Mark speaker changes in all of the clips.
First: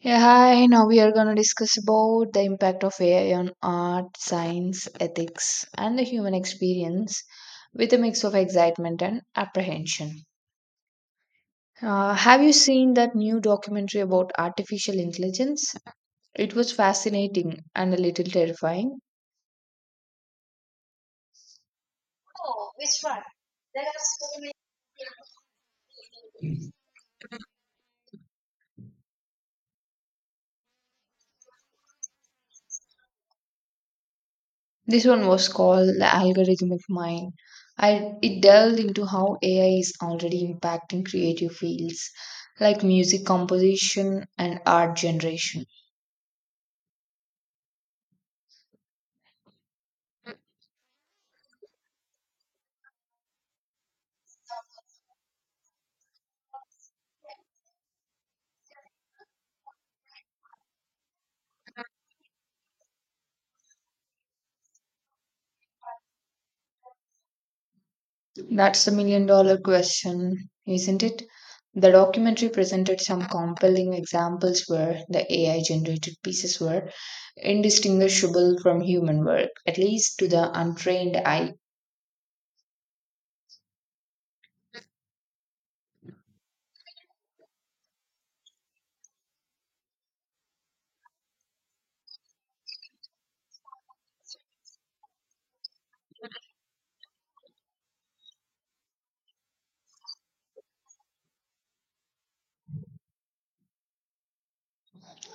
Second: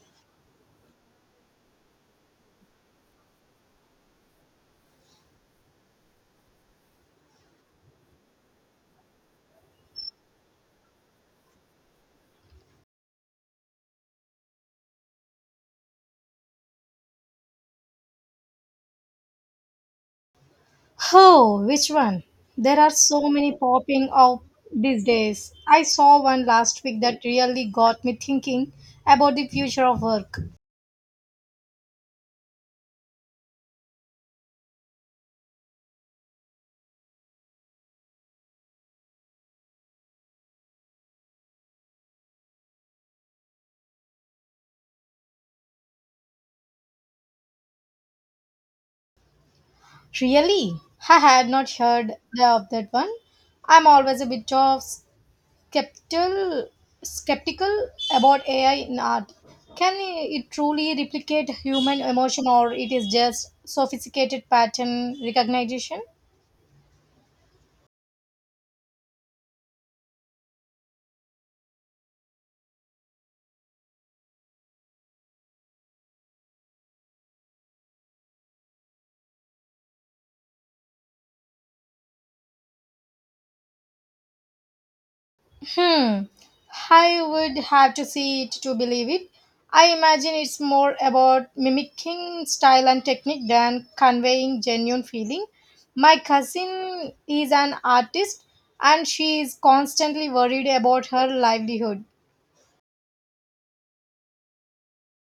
Speaker 1: Yeah, hi. Now we are going to discuss about the impact of AI on art, science, ethics, and the human experience with a mix of excitement and apprehension. Have you seen that new documentary about artificial intelligence? It was fascinating and a little terrifying.
Speaker 2: Oh, which one?
Speaker 1: Oh,
Speaker 2: There are
Speaker 1: which one?
Speaker 2: so many
Speaker 1: There are
Speaker 2: popping
Speaker 1: so
Speaker 2: up
Speaker 1: many.
Speaker 2: these days. I saw one last week that really got me thinking about the future of work.
Speaker 1: This one was called the algorithmic mind. It delved into how AI is already impacting creative fields like music composition and art generation.
Speaker 2: Really? I had not heard of that one. I'm always a bit of skeptical, skeptical about AI in art. Can it truly replicate human emotion or it is just sophisticated pattern recognition?
Speaker 1: That's the million dollar question, isn't it? The documentary presented some compelling examples where the AI generated pieces were indistinguishable from human work, at least to the untrained eye.
Speaker 2: Hmm. I would have to see it to believe it. I imagine it's more about mimicking style and technique than conveying genuine feeling. My cousin is an artist and she is constantly worried about her livelihood.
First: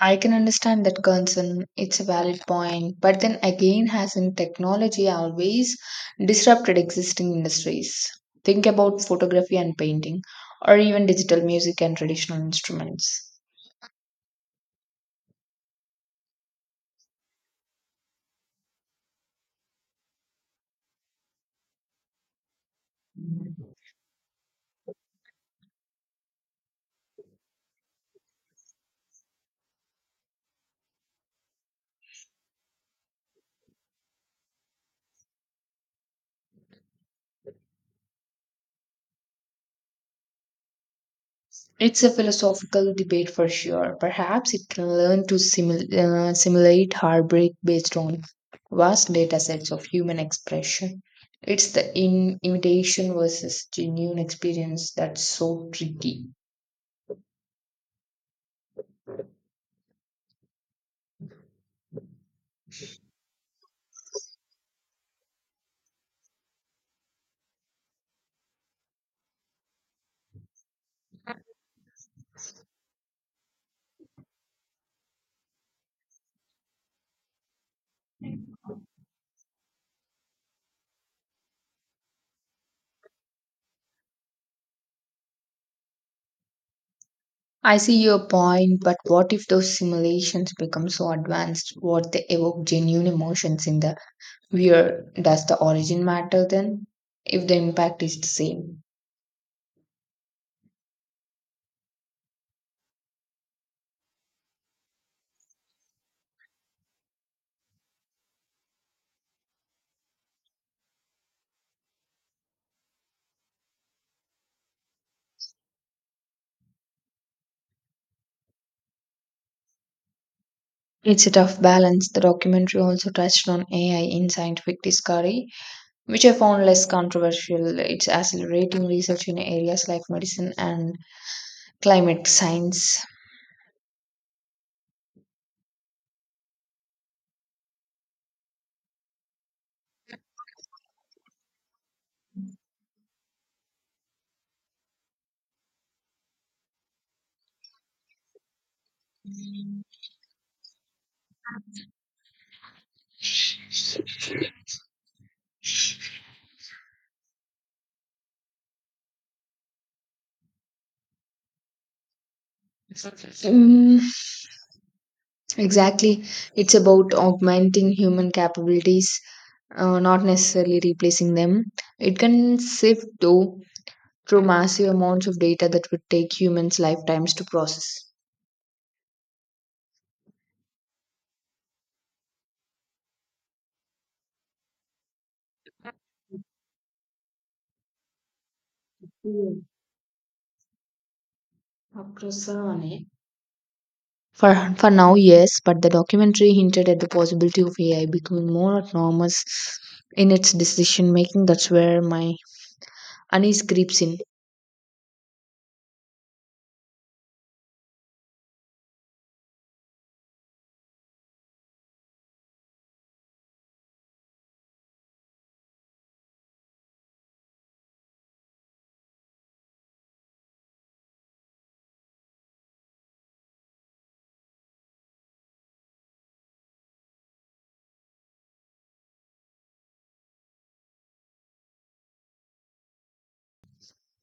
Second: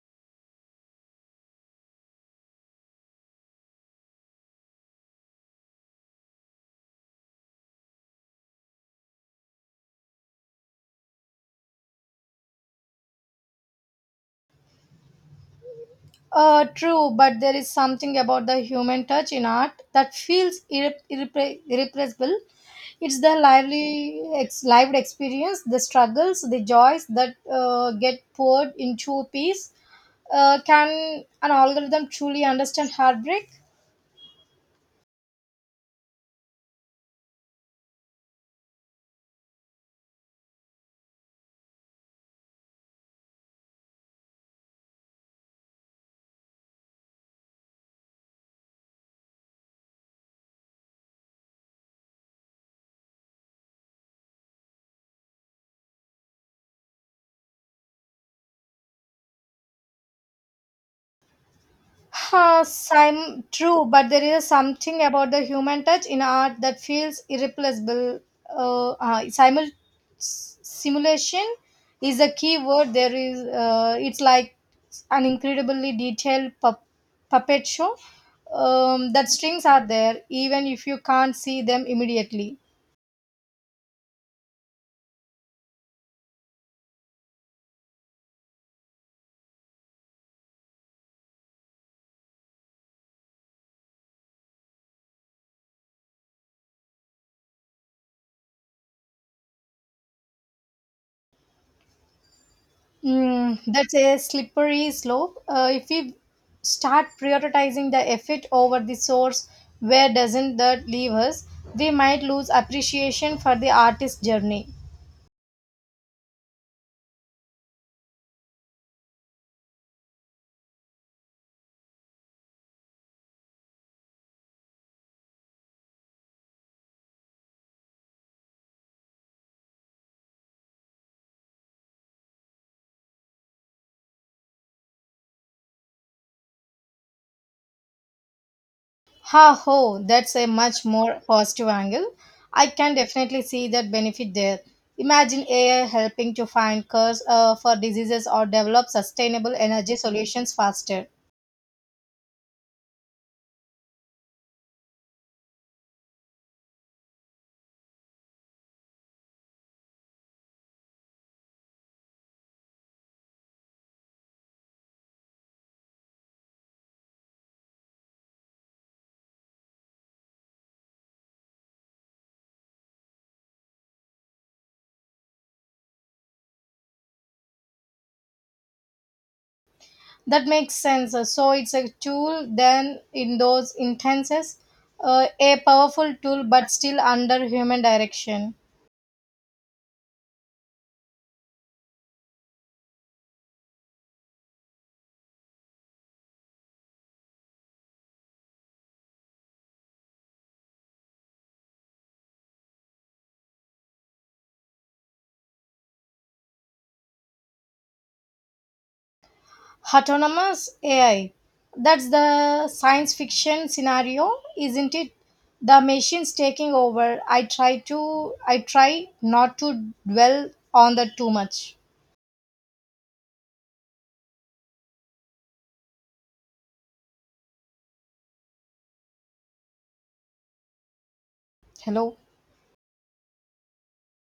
Speaker 1: I can understand that concern. It's a valid point. But then again, hasn't technology always disrupted existing industries? Think about photography and painting, or even digital music and traditional instruments.
Speaker 2: True, but there is something about the human touch in art that feels irrepressible. It's the lively, lived experience, the struggles, the joys that get poured into a piece. Can an algorithm truly understand heartbreak?
Speaker 1: It's a philosophical debate for sure. Perhaps it can learn to simulate heartbreak based on vast data sets of human expression. It's the imitation versus genuine experience that's so tricky.
Speaker 2: True, but there is something about the human touch in art that feels irreplaceable. Uh, uh, simul- Simulation is a key word. It's like an incredibly detailed puppet show. That strings are there, even if you can't see them immediately.
Speaker 1: I see your point, but what if those simulations become so advanced what they evoke genuine emotions in the viewer? Does the origin matter then? If the impact is the same.
Speaker 2: Mm, that's a slippery slope. If we start prioritizing the effort over the source, where doesn't that leave us? We might lose appreciation for the artist's journey.
Speaker 1: It's a tough balance. The documentary also touched on AI in scientific discovery, which I found less controversial. It's accelerating research in areas like medicine and climate science.
Speaker 2: Ha ho, that's a much more positive angle. I can definitely see that benefit there. Imagine AI helping to find cures for diseases or develop sustainable energy solutions faster.
Speaker 1: Mm, exactly. It's about augmenting human capabilities, not necessarily replacing them. It can sift though through massive amounts of data that would take humans lifetimes to process.
Speaker 2: That makes sense. So it's a tool then in those instances, a powerful tool but still under human direction.
Speaker 1: Mm, apprezzane. For now, yes, but the documentary hinted at the possibility of AI becoming more autonomous in its decision making. That's where my unease creeps in.
Speaker 2: Autonomous AI. That's the science fiction scenario, isn't it? The machines taking over. I try not to dwell on that too much. Hello.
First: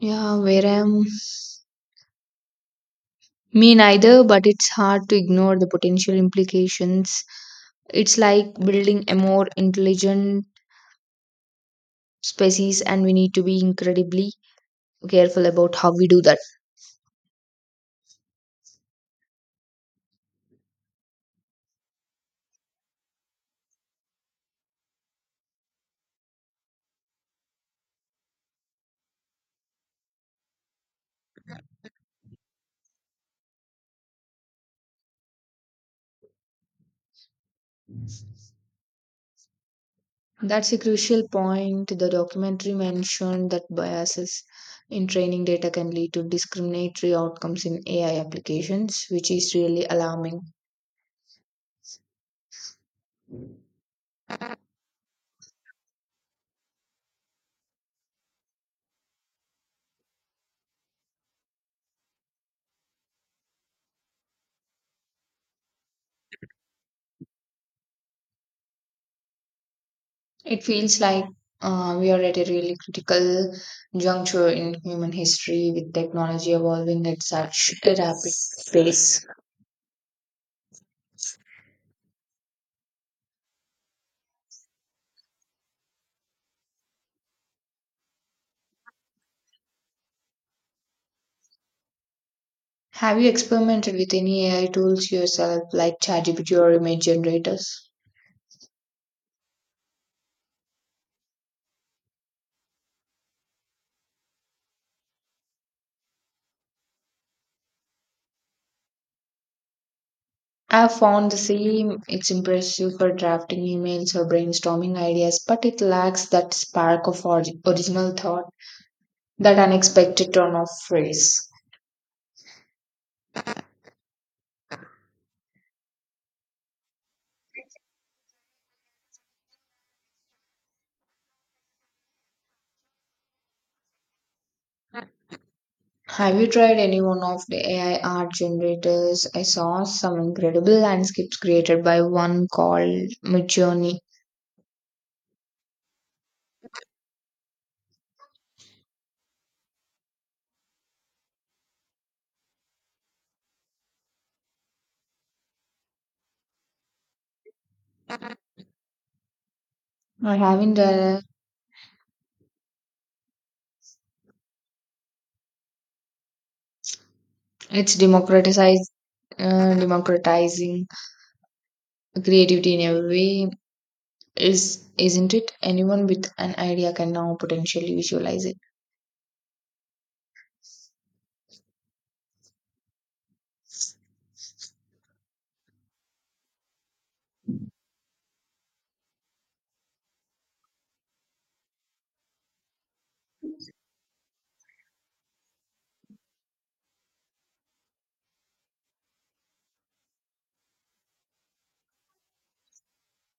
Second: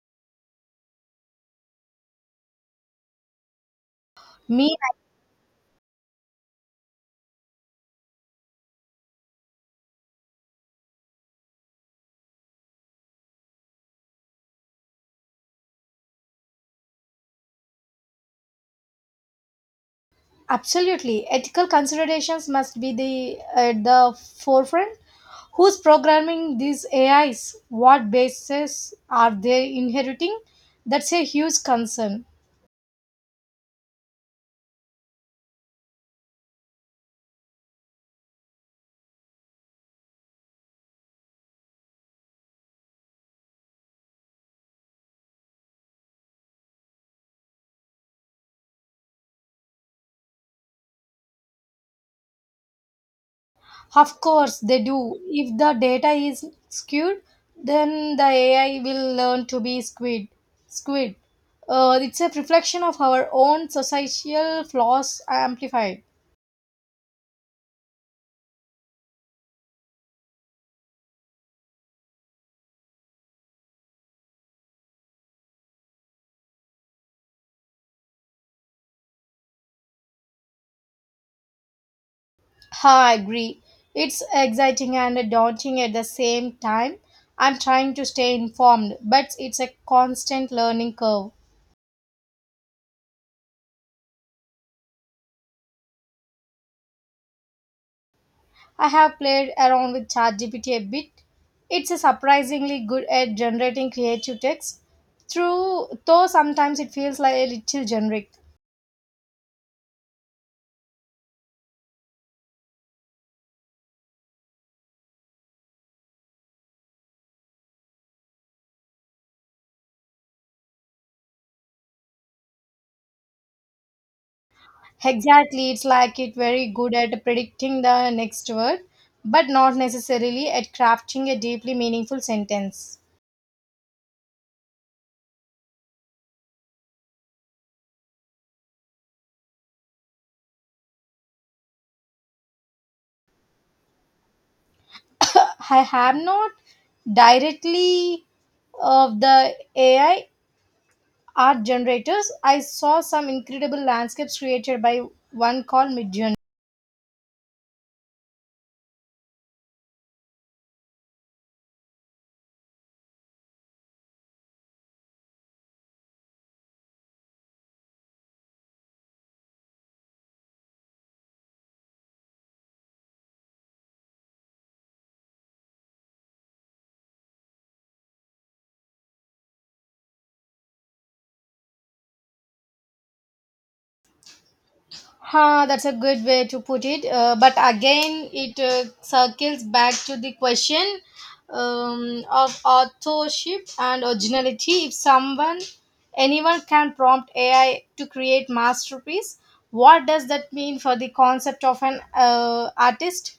Speaker 1: Yeah, where I'm me neither, but it's
Speaker 2: Me.
Speaker 1: hard to ignore the potential implications. It's like building a more intelligent species, and we need to be incredibly careful about how we do that.
Speaker 2: Absolutely. Ethical considerations must be the at the forefront. Who's programming these AIs? What bases are they inheriting? That's a huge concern.
Speaker 1: That's a crucial point. The documentary mentioned that biases in training data can lead to discriminatory outcomes in ai applications, which is really alarming.
Speaker 2: Of course, they do. If the data is skewed, then the AI will learn to be skewed. Skewed. It's a reflection of our own societal flaws amplified.
Speaker 1: It feels like we are at a really critical juncture in human history, with technology evolving at such a rapid pace.
Speaker 2: I agree. It's exciting and daunting at the same time. I'm trying to stay informed, but it's a constant learning curve.
Speaker 1: Have you experimented with any AI tools yourself, like ChatGPT or image generators?
Speaker 2: I have played around with ChatGPT a bit. It's a surprisingly good at generating creative text, through though sometimes it feels like a little generic.
Speaker 1: I've found the same. It's impressive for drafting emails or brainstorming ideas, but it lacks that spark of original thought, that unexpected turn of phrase.
Speaker 2: Exactly, it's like it very good at predicting the next word, but not necessarily at crafting a deeply meaningful sentence.
Speaker 1: Have you tried any one of the AI art generators? I saw some incredible landscapes created by one called Midjourney.
Speaker 2: I have not directly of the AI art generators. I saw some incredible landscapes created by one called Midjourney.
Speaker 1: I haven't. It's democratizing creativity in a way, is isn't it? Anyone with an idea can now potentially visualize it.
Speaker 2: Ha, that's a good way to put it. But again, it circles back to the question of authorship and originality. If someone, Anyone can prompt AI to create masterpiece, what does that mean for the concept of an artist?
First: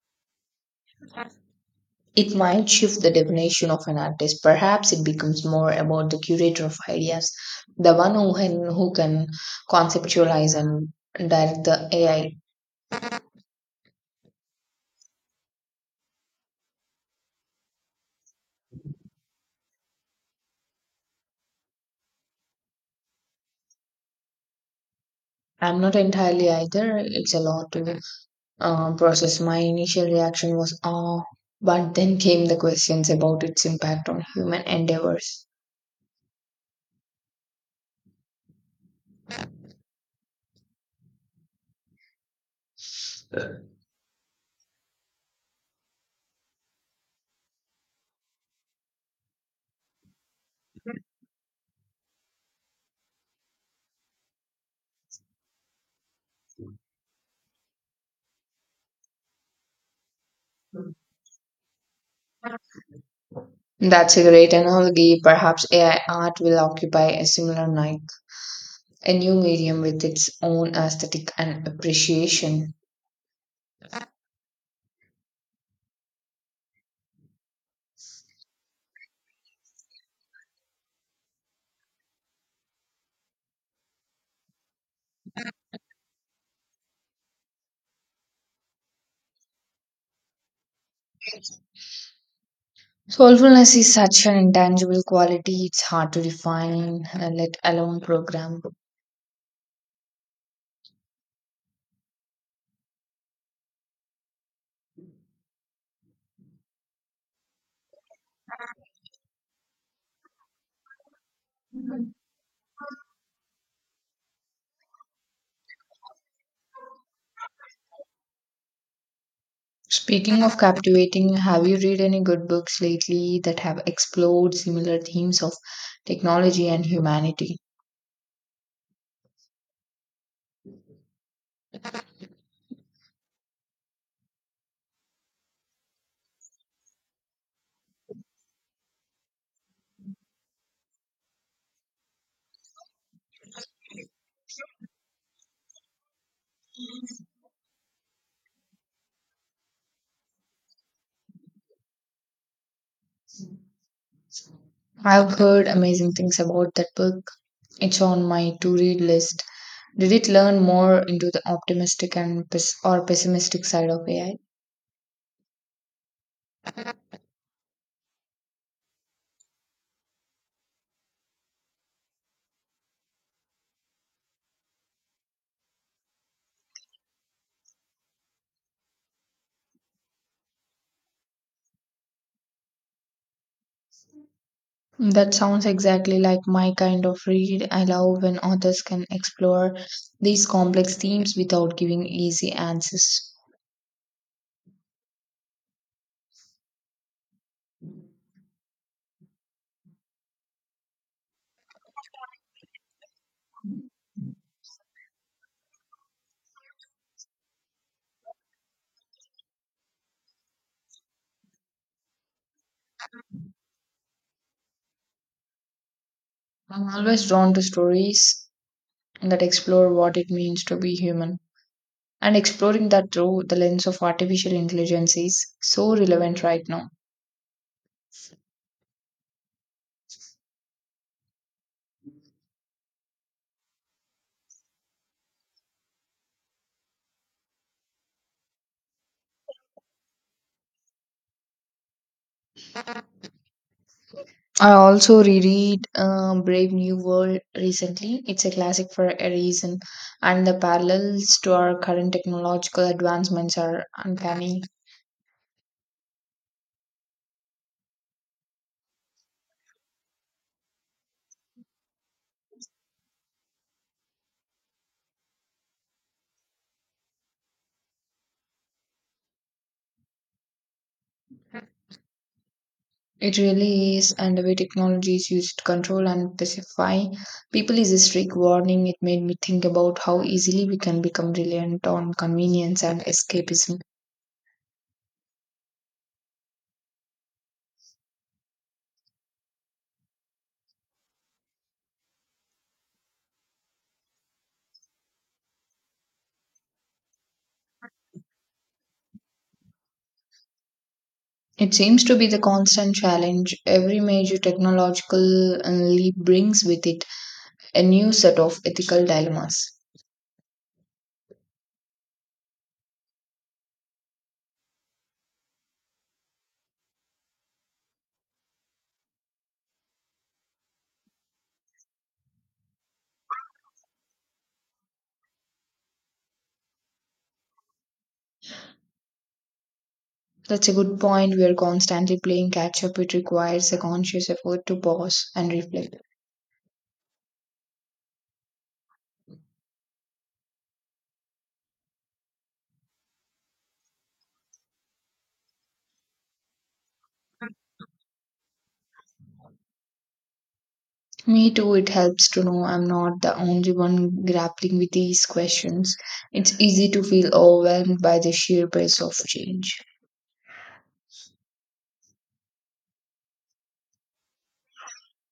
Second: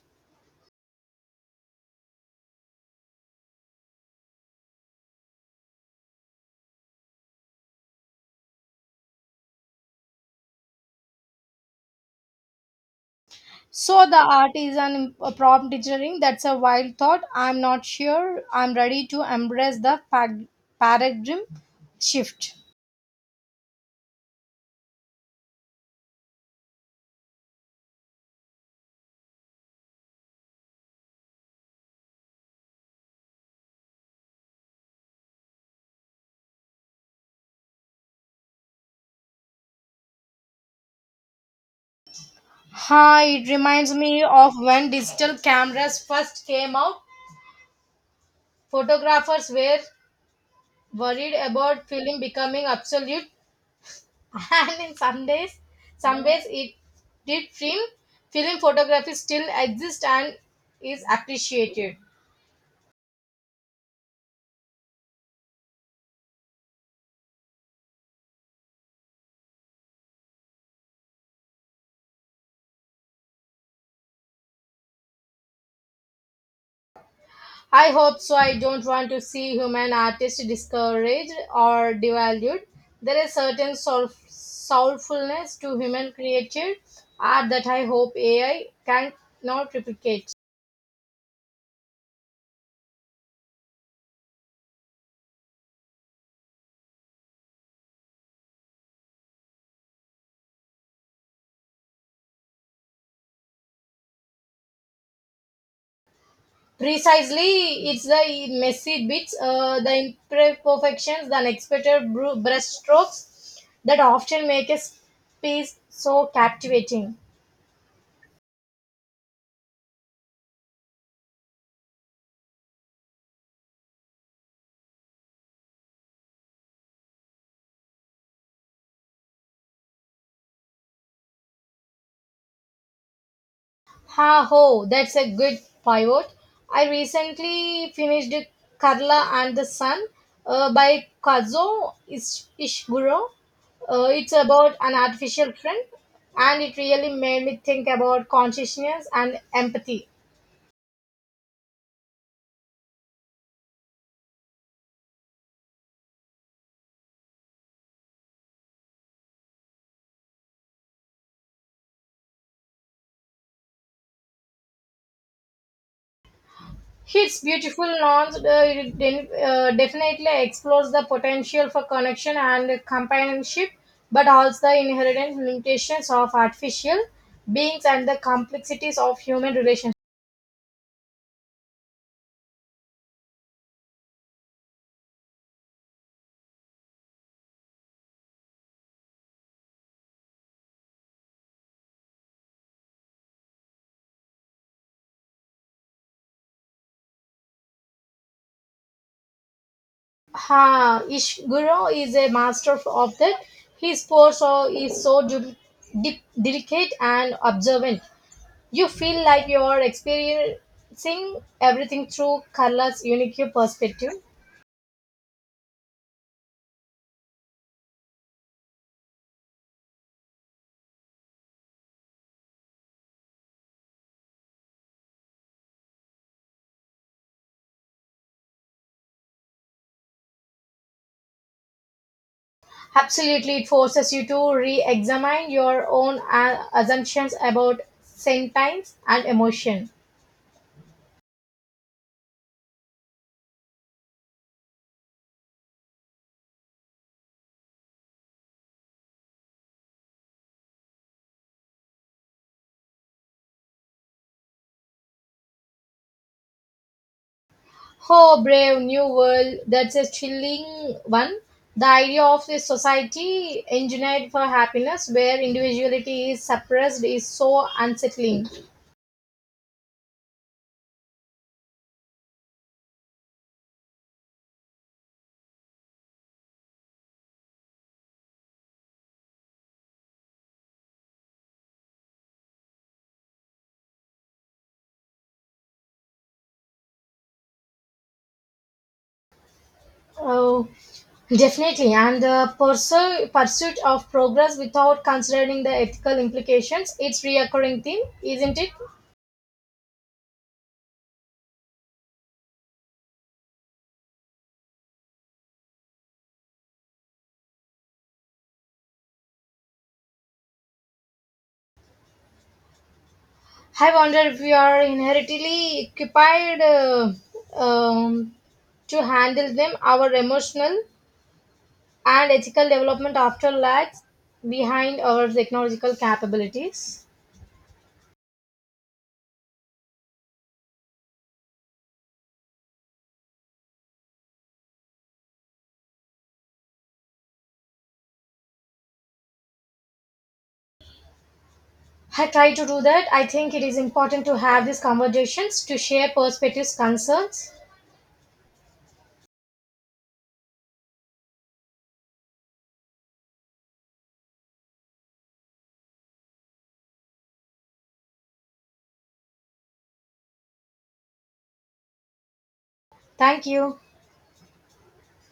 Speaker 1: It might shift the definition of an artist. Perhaps it becomes more about the curator of ideas, the one who can conceptualize and direct the AI.
Speaker 2: So the art is an prompt engineering. That's a wild thought. I'm not sure I'm ready to embrace the paradigm shift.
Speaker 1: I'm not entirely either. It's a lot to process. My initial reaction was, oh, but then came the questions about its impact on human endeavors.
Speaker 2: Hi, it reminds me of when digital cameras first came out. Photographers were worried about film becoming obsolete, and in some ways it did. Film photography still exists and is appreciated.
Speaker 1: That's a great analogy. Perhaps AI art will occupy a similar niche, a new medium with its own aesthetic and appreciation.
Speaker 2: I hope so. I don't want to see human artists discouraged or devalued. There is certain soulfulness to human created art that I hope AI can not replicate.
Speaker 1: Soulfulness is such an intangible quality. It's hard to define, let alone program.
Speaker 2: Precisely, it's the messy bits, the imperfections, the unexpected brushstrokes that often make a piece so captivating.
Speaker 1: Speaking of captivating, have you read any good books lately that have explored similar themes of technology and humanity?
Speaker 2: Ha ho, that's a good pivot. I recently finished *Carla and the Sun by Kazuo Ishiguro. It's about an artificial friend and it really made me think about consciousness and empathy.
Speaker 1: I've heard amazing things about that book. It's on my to read list. Did it learn more into the optimistic and or pessimistic side of AI?
Speaker 2: It's beautiful nouns definitely explores the potential for connection and companionship, but also the inherent limitations of artificial beings and the complexities of human relationships.
Speaker 1: That sounds exactly like my kind of read. I love when authors can explore these complex themes without giving easy answers.
Speaker 2: Ha, Ishiguro is a master of that. His is so delicate and observant. You feel like you are experiencing everything through Carla's unique perspective.
Speaker 1: I'm always drawn to stories that explore what it means to be human. And exploring that through the lens of artificial intelligence is so relevant right now.
Speaker 2: Absolutely, it forces you to re examine your own assumptions about sentience and emotion.
Speaker 1: I also reread Brave New World recently. It's a classic for a reason, and the parallels to our current technological advancements are uncanny.
Speaker 2: Oh, brave new world. That's a chilling one. The idea of a society engineered for happiness where individuality is suppressed is so unsettling.
Speaker 1: It really is, and the way technology is used to control and pacify people is a strict warning. It made me think about how easily we can become reliant on convenience and escapism.
Speaker 2: Oh, definitely. And the pursuit of progress without considering the ethical implications, it's reoccurring theme, isn't it?
Speaker 1: It seems to be the constant challenge. Every major technological leap brings with it a new set of ethical dilemmas.
Speaker 2: I wonder if we are inherently equipped um, to handle them. Our emotional and ethical development after lags behind our technological capabilities.
Speaker 1: That's a good point. We are constantly playing catch up. It requires a conscious effort to pause and reflect.
Speaker 2: I try to do that. I think it is important to have these conversations to share perspectives, concerns.
Speaker 1: Me too, it helps to know I'm not the only one grappling with these questions. It's easy to feel overwhelmed by the sheer pace of change.
Speaker 2: Thank you.